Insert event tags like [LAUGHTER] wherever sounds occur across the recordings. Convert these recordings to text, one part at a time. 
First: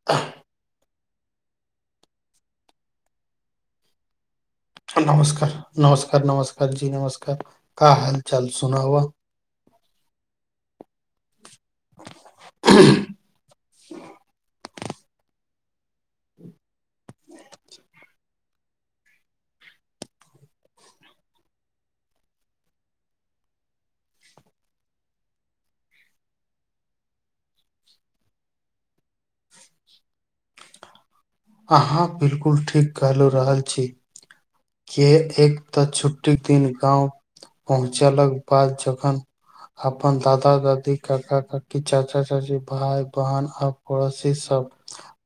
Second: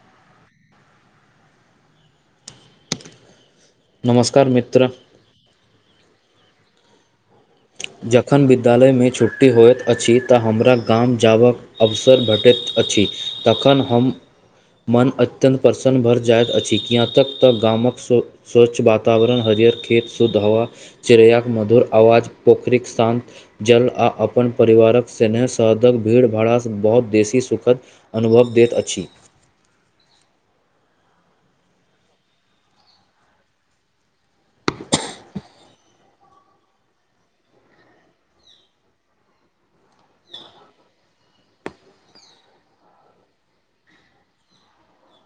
[INAUDIBLE] नमस्कार मित्र नमस्कार नमस्कार नमस्कार जी नमस्कार का हाल जखन चाल सुनावा विद्यालयमे छुट्ट टी होइत अछि तऽ हमरा गाम जाबक अवसर भेटैत अछि तखन हम मन अत्यन्त प्रसन्न भर जाइत अछि किआ तक तऽ गामक सु स्वच्छ वातावरण हरियर खेत सुद्ध हवा चेरैयाक मधुर आवाज पोखरीक शान्त जल आ अपन परिवारक स्नेह सहदक भीड़ भड़ा स बहुत देसी सुखद अनुभव दैत अछि। अहाँ बिल्कुल ठीक कहलु रहल छी के एक तऽ छुट्टी दिन गाँव पहुँचेलक बाद जखन अपन दादा दादी काका काकी चाचा चाची भाय बहन आ पड़ोसी सब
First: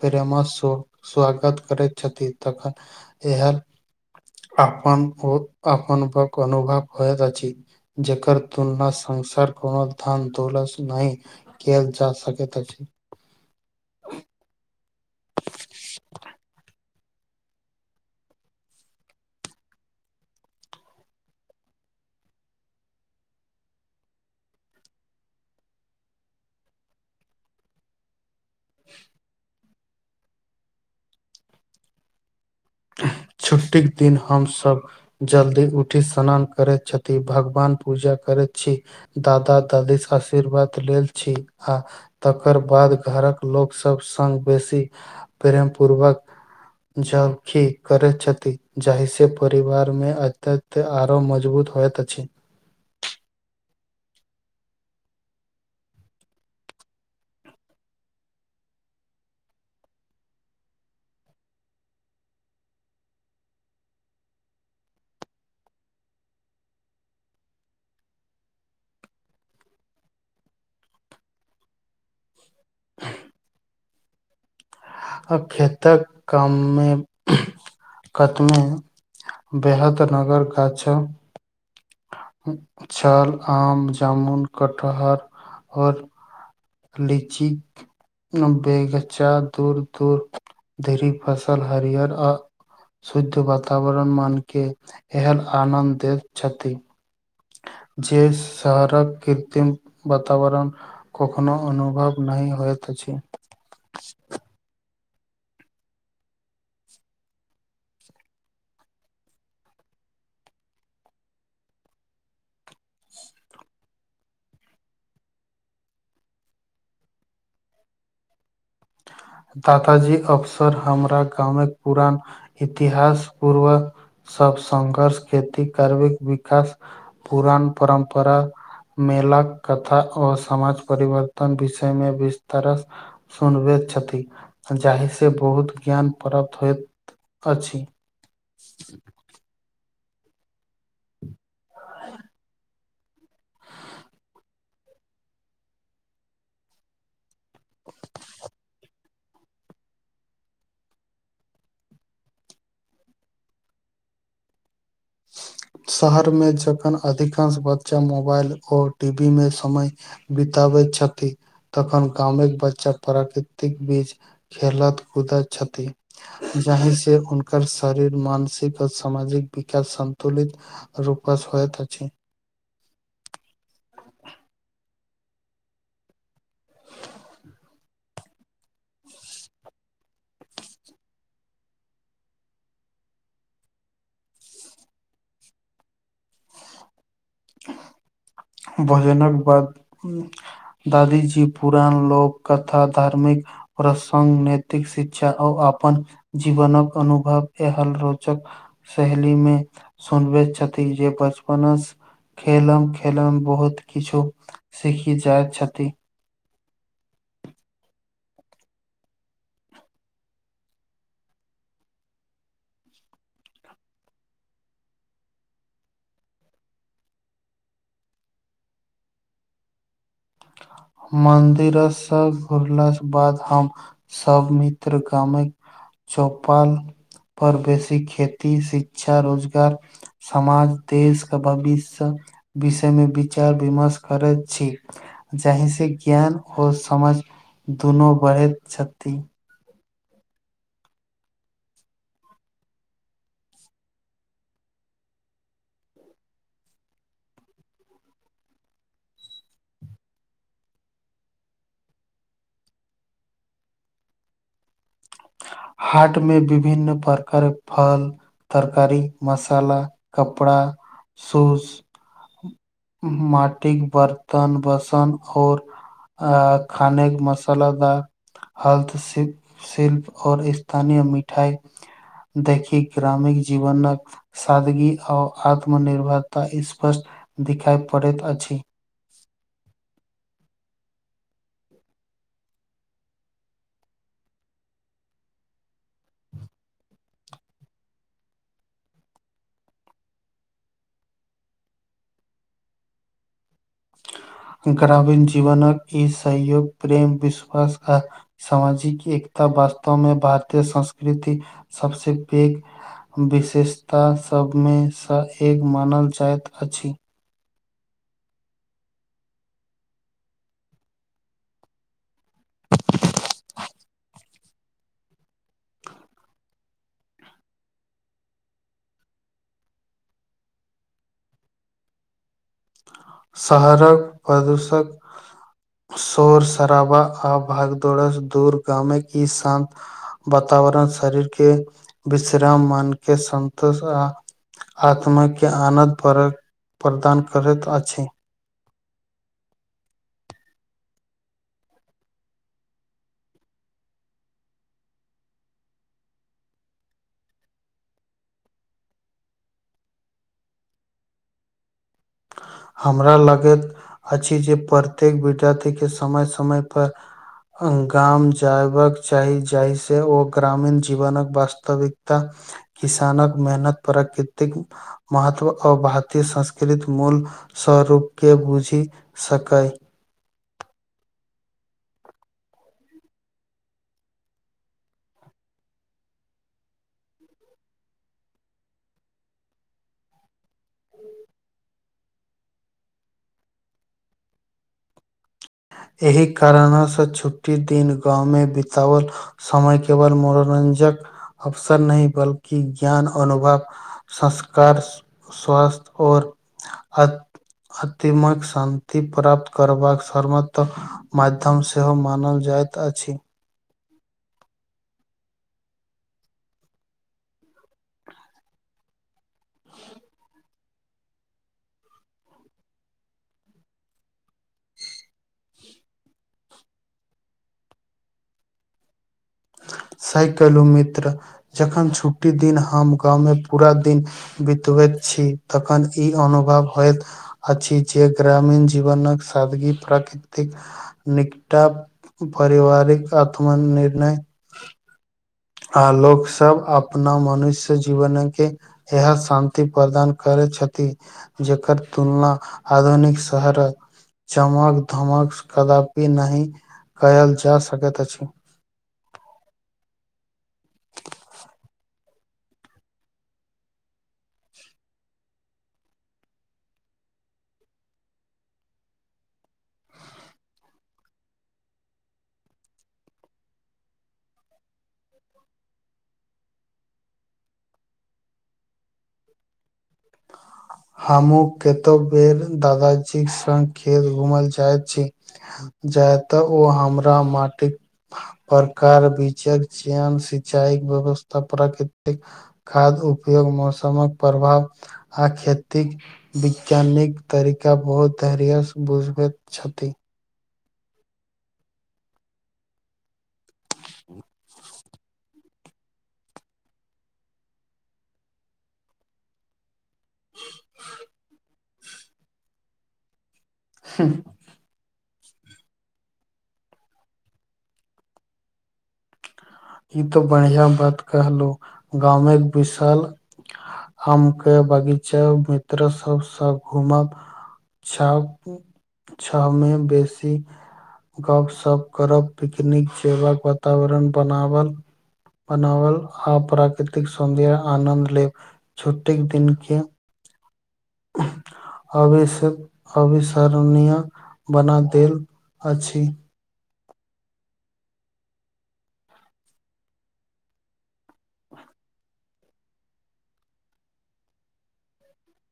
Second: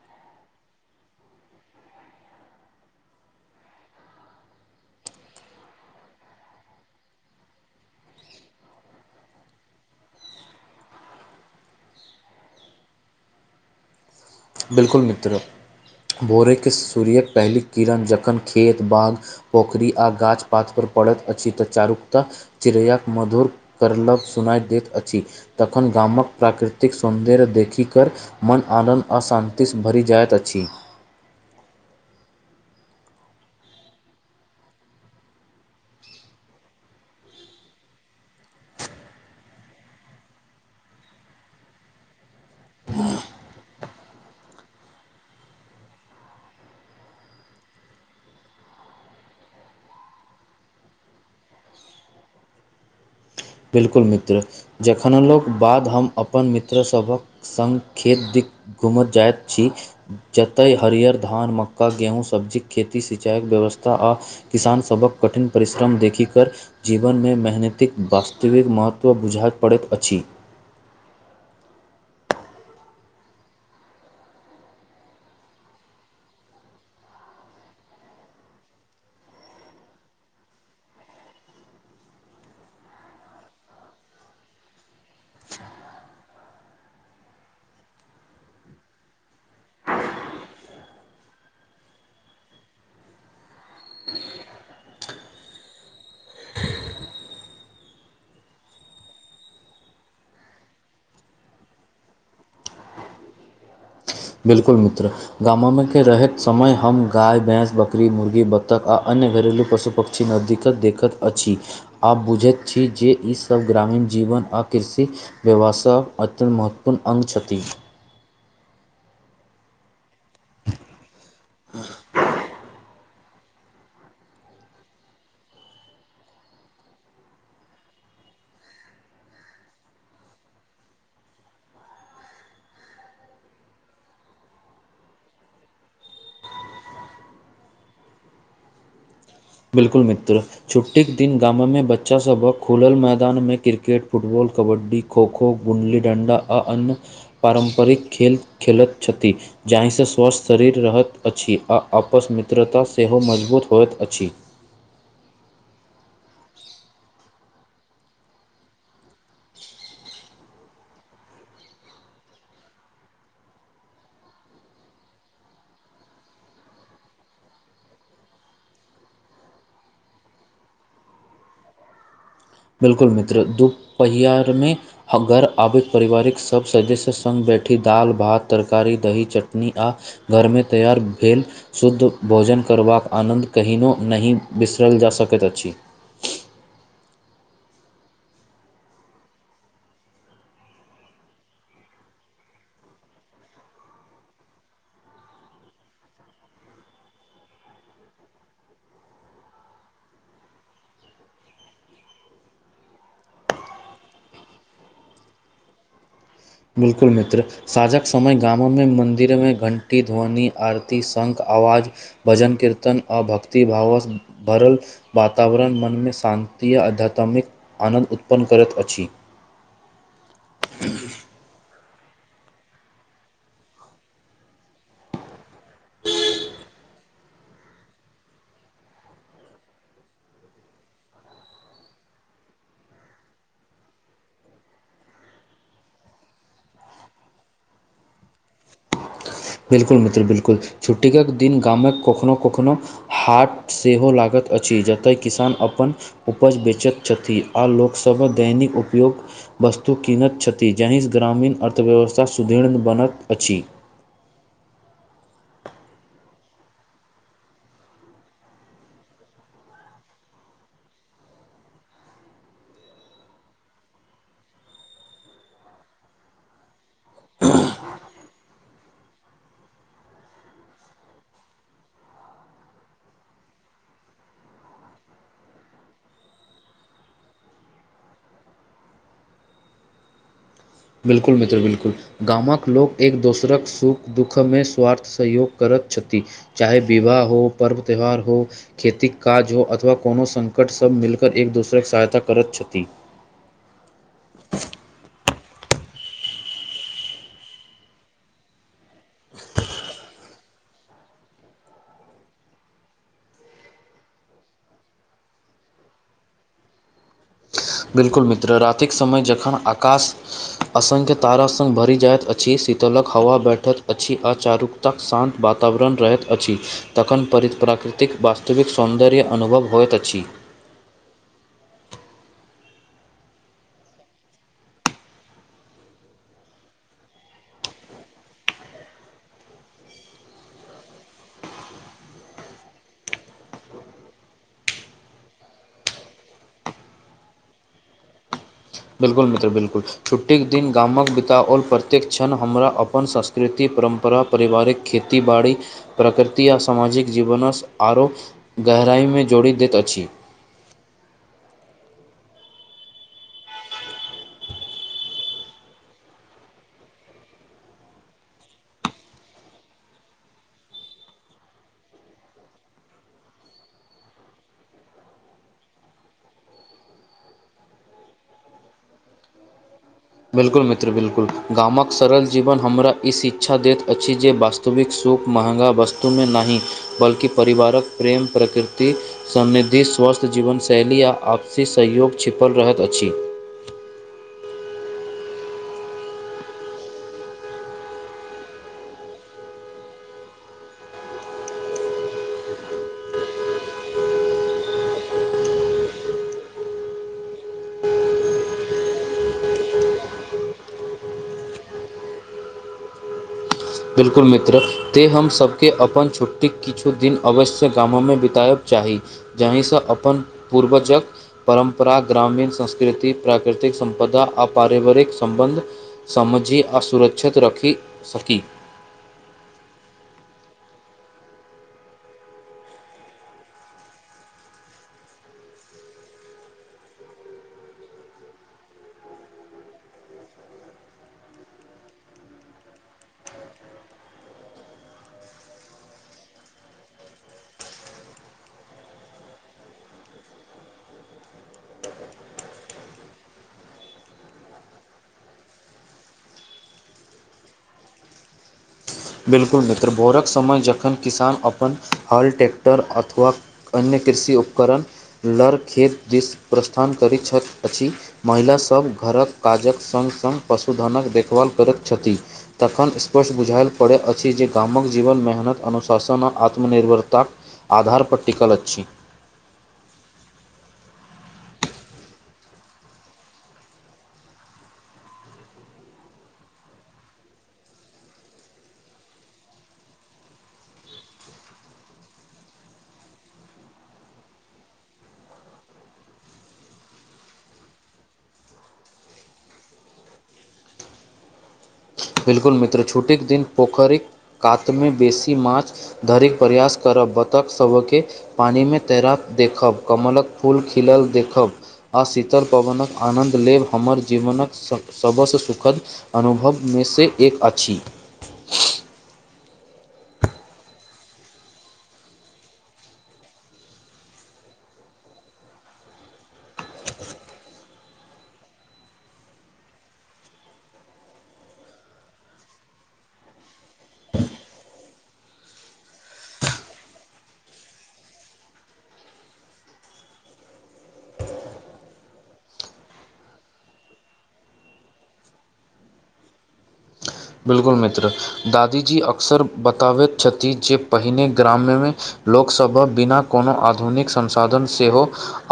प्रेमा सो स्वागत करै छथि तखन इहे अपन ओत अपनक अनुभव होइत अछि। जकर तुना संसार कोनो धान दौलत स नही केलय जा सकैत अछी [UNINTELLIGIBLE] बिल्कुल मित्र भोरे केँ सूर्य कऽ पहली किरण जखन खेत बाग पोखरि आ गाछ पात पर पड़ैत अछि तऽ चारु कतह चिड़ैया कऽ मधुर कर्लब सुनाए दैत अछि तखन गाम कऽ प्राकृतिक सौन्दर्य देखि कर मन आनन्द तीस भरि जाइत अछि छुट्टी दिन हम सभ जल्दी उठी स्नान करै छथि भगवान पूजा करै छी दादा दादी स आशीर्वाद लेल छी आ तकर बाद घर कऽ लोकसभ संग बेसी प्रेम पूर्वक जब की करैत छथि जाहि से परिवार में अत्यत आरो मजबूत होइत अछि बिल्कुल मित्र जखन लोक बाद हम अपन मित्र सभ हक संग खेत दी घुमै जाइत छी जतै हरियर धान मक्का गेहूँ सब्जी केँ खेती सिंचाइ कऽ व्यवस्था आ किसान सभ हक कठिन परिश्रम देखि कर जीवन में मेहनतिक वा स्तविक महत्व बुझा पड़ैत अछि आ खेत कऽ काम में [UNINTELLIGIBLE] बेहद नगर गाछ छल आम जामुन कटहर और लीचि कऽ बेगचा दूर दूर धरी फसल हरियर आ शुद्ध वातावरण मान केँ एहन आनन्द दैत छथि जे शहर कऽ कृत्रिम वातावरण कखनो अनुभव नही होत अछी [INAUDIBLE] बिल्कुल मित्र गाम में केँ रहैत समय हम गाय भैंस बकरी मुर्गी बत्तख आ अन्य घरेलू पशु पक्षी छैनो दिक्कत देखत अछि आब बुझैत छी जे ईसभ ग्रामीण जीवन आ कृषि बेबा सब अत्यन्त महत्वपूर्ण अंग छथि दादाजी अक्सर हमरा गाँमे पुरान इतिहास पूर्व सब संघर्ष खेती करबैक विकास पुरान परम्परा मेल कथा आ समाज परिवर्तन विषय में विस्तर सुनबैत छथि जाहि से बहुत ज्ञान प्राप्त होइत अछि [UNINTELLIGIBLE] बिल्कुल मित्र छुट्टी कऽ दिन गाम में बच्चा सभ हक खुलल मैदान में क्रिकेट फुटबॉल कबड्डी खोखो गुली डण्डा आ अन्य पारम्परिक खेल खेलैत छथि जाहि से स्वस्थ शरीर रहैत अछि आ आपस मित्रता सेहो मजबूत होइत अछि शहर में जखन अधिकांश बच्चा मोबाइल और टी वी में समय बितबैत छथि तखन गामे केँ बच्चा प्राकृतिक बीच खेेलत कुद छथि जाहि से उनक शरीर मानसिक और सामाजिक बीच सन्तुलित रूपास होइत अछि बिल्कुल मित्र दुपहिया आर मे घर आबति पारिवारिक सभ सदस्य सङ्ग बैठी दालि भात तरकारी दही चटनी आ घर मे तैयार भेल शुद्ध भोजन करबाक आनन्द कहिनो नहि बिसरल जा सकति अछि [UNINTELLIGIBLE] भोजनक बाद दादी जी पुरान लोक कथा धार्मिक प्रसंग नैतिक शिक्षा आव अपन जीवनक अनुभव एहल रोचक सहेली मे सुनबति छथि जे बचपना स खेलम खेलम बहुत किछो सीखी जाय छथि बिल्कुल मित्र साँझक समय गामो मे मन्दिर मे घण्टी ध्वनि आरती शंख आवाज भजन कीर्तन आ भक्ति भावसँ भरल वातावरण मन मे शान्ति आ आध्यात्मिक आनन्द उत्पन्न करति अछि मंदिर से घुरला बाद हम सब मित्र गामे चौपाल पर बेसी खेती शिक्षा रोजगार समाज देश के भविष्य विषय मे विचार विमर्श करति छी जाहि से ज्ञान आओर समझ दुनू बढ़ति छथि बिलकुल मित्र बिलकुल छुट्टी के दिन गामक कखनो कखनो हाट सेहो लागत अछि जतय किसान अपन उपज बेचत छथि आ लोक सभ दैनि उपयोग वस्तु कीनत छथि जाहिसँ ग्रामीण अर्थव्यवस्था सुदृर्ढ़ बनत अछि हाट मे विभिन्न प्रकारक फल तरकारी मसाला कपड़ा शूज माटिक बर्तन बसन आओर आ खाने के मसालादा हल्थ शिल्प आओर स्थानीय मिठाई देखिक ग्रामिणिक जीवनक सादगी आ आत्मनिर्भरता स्पष्ट दिखाई पड़ति अछि बिल्कुल मित्र बिल्कुल गामक लोक एक दोसरक सुख दुःख मे स्वार्थ सहयोग करति छथि चाहे विवाह हो पर्व त्योहार हो खेती काज हो अथवा कोनो संकट सब मिलकर एक दोसरे के सहायता करति छथि ग्रामीण जीवनक ई सहयोग प्रेम विश्वास आ सामाजिक एकता वास्तव मे भारतीय संस्कृति सबसे पेघ विशेषता सभ मे सँ एक मानल जाइत अछि बिल्कुल मित्र रातिक समय जखन आकाश असंख्य तारा संग भरि जाइत अछि शीतलक हवा बठित अछि आ चारू तक शान्त वातावरण रहति अछि तखन परिप्राकृतिक वास्तविक सौन्दर्य अनुभव होइत अछि शहरक प्रदूषक शोर शराबा आ भागदोडस दूर गमे की शान वातावरण शरीर के विश्राम मन के सन्तोष आ आत्माके आनद परत प्रदान करैत अछि बिल्कुल मित्र बिल्कुल छुट्टीके दिन गामक बिताओल प्रत्येक क्षण हमरा अपन सस्ता संस्कृति परम्परा परिवारिक खेती बाड़ी प्रकृति आ सामाजिक जीवनसँ आरो गहराइमे जोड़ि दैत अछि हमरा लगैत अछि जे प्रत्येक विद्यार्थी के समय समय पर गाम जायबाक चाही जाहिसँ ओ ग्रामीण जीवनक वास्तविकता किसानक मेहनत प्राकृतिक महत्व ओ भारतीय संस्कृत मूल स्वरूप के बुझि सकैय बिल्कुल मित्र बिल्कुल गामक सरल जीवन हमरा ई शिक्षा दैत अछि जे वास्तव विक सुख महँगा वस्तुमे नाहि बल्कि परिवारक प्रेम प्रकृति समृद्धि स्वस्थ जीवनशैली आ आपसी सहयोग छिपल रहैत अछि। एहि कारणसँ छुट्टी दिन गाँवमे बिताओल समय केवल मनोरंजक अवसर नहि बल्कि ज्ञान अनुभव संस्कार स्वास्थ आओर अत अतिमक शान्ति प्राप्त करबाक सर्मत त माध्यम सेहो मानल जाइत अछि। बिल्कुल मित्र तैं हम सभके अपन छुट्टीके किछु दिन अवश्य गामोमे बिताएब चाही जाहिसँ अपन पूर्वजक परम्परा ग्रामीण संस्कृति प्राकृतिक सम्पदा आ पारिवारिक सम्बन्ध समझि आ सुरक्षित रखी सकी सही कहलु मित्र जखन छुट्टी दिन हम गाँवमे पूरा दिन बितबैत छी तखन ई अनुभव होइत अछि जे ग्रामीण जीवनक सादगी प्राकृतिक निकटा परिवारिक आत्म निर्णय आ लोक सब अपना मनुष्य जीवन के इहे शान्ति प्रदान करै छथि। जेकर तुलना आधुनिक शहर आ चमक धमक कदापि नहि कयल जा सकैत अछि। बिल्कुल मित्र भोरक समय जखन किसान अपन हल ट्रैक्टर अथवा अन्य कृषि उपकरण लर खेत दिस प्रस्थान करै छथ अछि महिला सभ घरक काजक सङ्ग सङ्ग पशुधनक देखभाल करैत छथि तखन स्पर्श बुझायल पड़ै अछि जे गामक जीवन मेहनत अनुशासन आ आत्मनिर्भरताक आधार पर टिकल अच्छी हमहुँ केतौ बेर दादाजीक संग खेल घुमल चाहैत छी जाय तऽ ओ हमरा माटिक प्रकार विजक चयन सिंचाई व्यवस्था प्राकृतिक खाद उपयोग मौसमक प्रभाव आ खेती तिक वैज्ञानिक तरीका बहुत धैर्यसँ बुझबैत छथि बिल्कुल मित्र छुट्टीक दिन पोखरिक कातमे बेसी माछ धरिक प्रयास करब बत्तख सभके पानिमे तैराक देखब कमलक फूल खिलल देखब आ शीतल पवनक आनन्द लेब हमर जीवनक सबसँ सुखद अनुभव मेसे एक अछि ई तो बढ़ियाँ बात कहलु गाँवमे विशाल हम कहियो बगीच मित्र सब स घुमब छाओ [INAUDIBLE] छाओ में बेसी गपशप करब पिकनिक जेबा कऽ वातावरण बनाब वल बनावल आ प्राकतिक सौन्दर्य आनन्द लेब छुट्टी दिन केँ [UNINTELLIGIBLE] अवि अविसरणीय बना देल अछि बिल्कुल मित्र दादीजी अक्सर बताबैत छथि जे पहिने ग्राम्य में लोक सभ हक बिना कोनो आधुनिक संसाधन सेहो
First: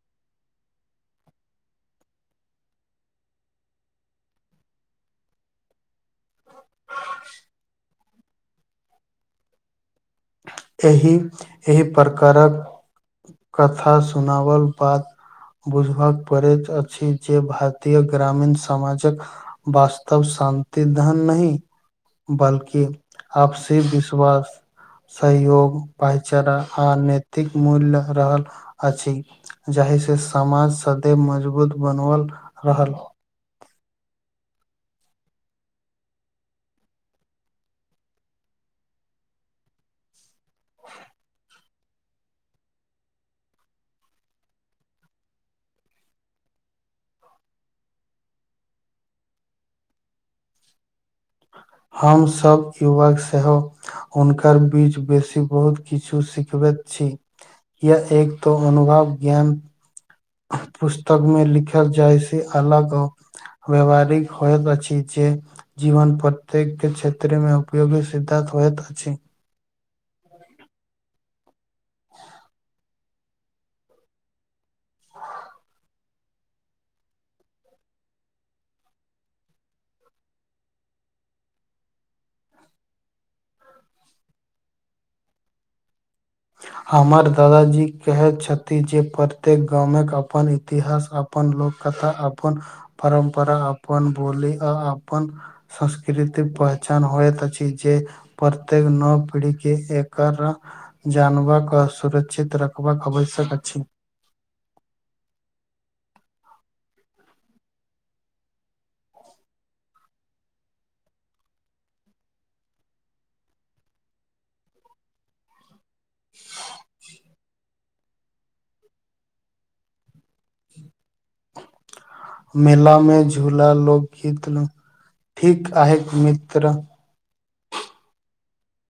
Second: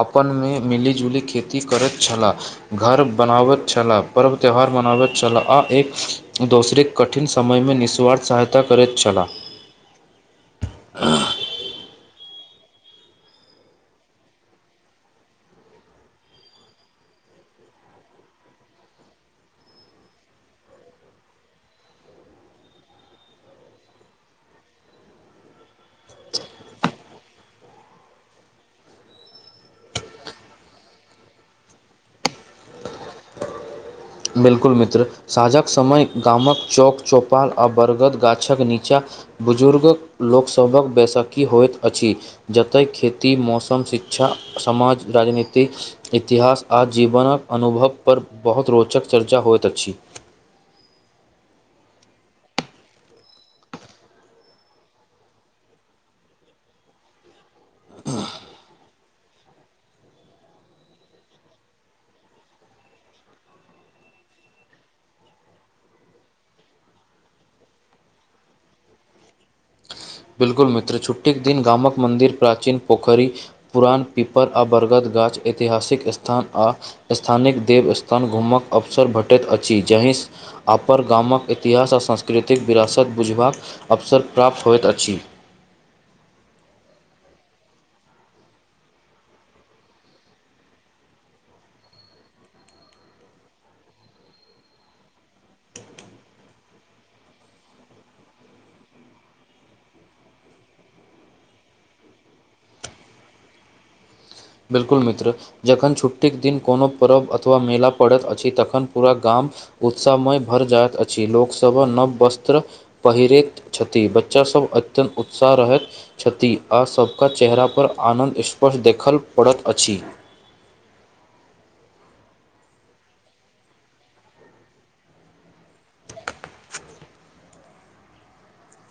अपन में मिलि जुली खेती करैत छलाह घर बनाबैत छला पर्व त्यौहार मनाबैत छल आ एक दोसरे कठिन समयमे निःस्वार्थ सहायता करैत छला एहि एहि प्रकार कऽ कथा सुनावल बाद बुझबाक पड़ैत अछि जे भारतीय ग्रामीण समाज कऽ वास्तव शान्ति धन नहीं बल्कि आपसी विश्वास सहयोग भईचारा आ नैतिक मूल्य रहल अछि जाहि से समाज सदैव मजबूत बनवल रहल बिल्कुल मित्र साँझक समय गामक चौक चौपाल आ बरगद गाछक नीचाँ बुजुर्ग लोक सभ हक बैसाखी होइत अछि जतैय खेती मौसम शिक्षा समाज राजनीति इतिहास आ जीवनक अनुभव पर बहुत रोचक चर्चा होइत अछि हम सभ युव सहेब हुनकर बीच बेसी बहुत किछु सिखबैत छी या एक तो अनुभव ज्ञान पुस्तक में लिखल जाय से अलगो व्यवहारिक होयब अछि जे जीवन प्रत्येक क्षेत्र में उपयोगी सिद्धात होइत अछि बिल्कुल मित्र छुट्टी केँ दिन गाम कऽ मन्दिर प्राचीन पोखरि पुरान पीपल आ बरगद गाछ ऐतिहासिक स्थान आ स्थानिक देव स्थान घूमक अवसर भेटैत अछि जाहि स अपन गामक इतिहास आ सास्कृतिक विरासत बुझबाक अवसर प्राप्त होइत अछि हमर दादाजी कहैत छथि जे प्रत्येक गामक अपन इतिहास अपन लोक कथा अपन परम्परा अपन बोली आ अपन संस्कृतिक पहचान होइत अछि जे प्रत्येक नव पीढ़िकी एकर जानबाक कऽ आ सुरक्षित रखबाक आवश्यक अछि बिल्कुल मित्र जखन छुट्टी कऽ दिन कोनो पर्व अथवा मेला पड़ैत अछि तखन पूरा गाम उत्साहमय भर जाइत अछि लोकसभ नव वस्त्र पहिरैत छथि बच्चा सभ अत्यन्त उत्साह रहैत छति आ सभ कऽ चेहरा पर आनन्द स्पर्श देखल पड़ैत अछि मेला में झूला लोकगीत न् [INAUDIBLE] ठीक आहे मित्र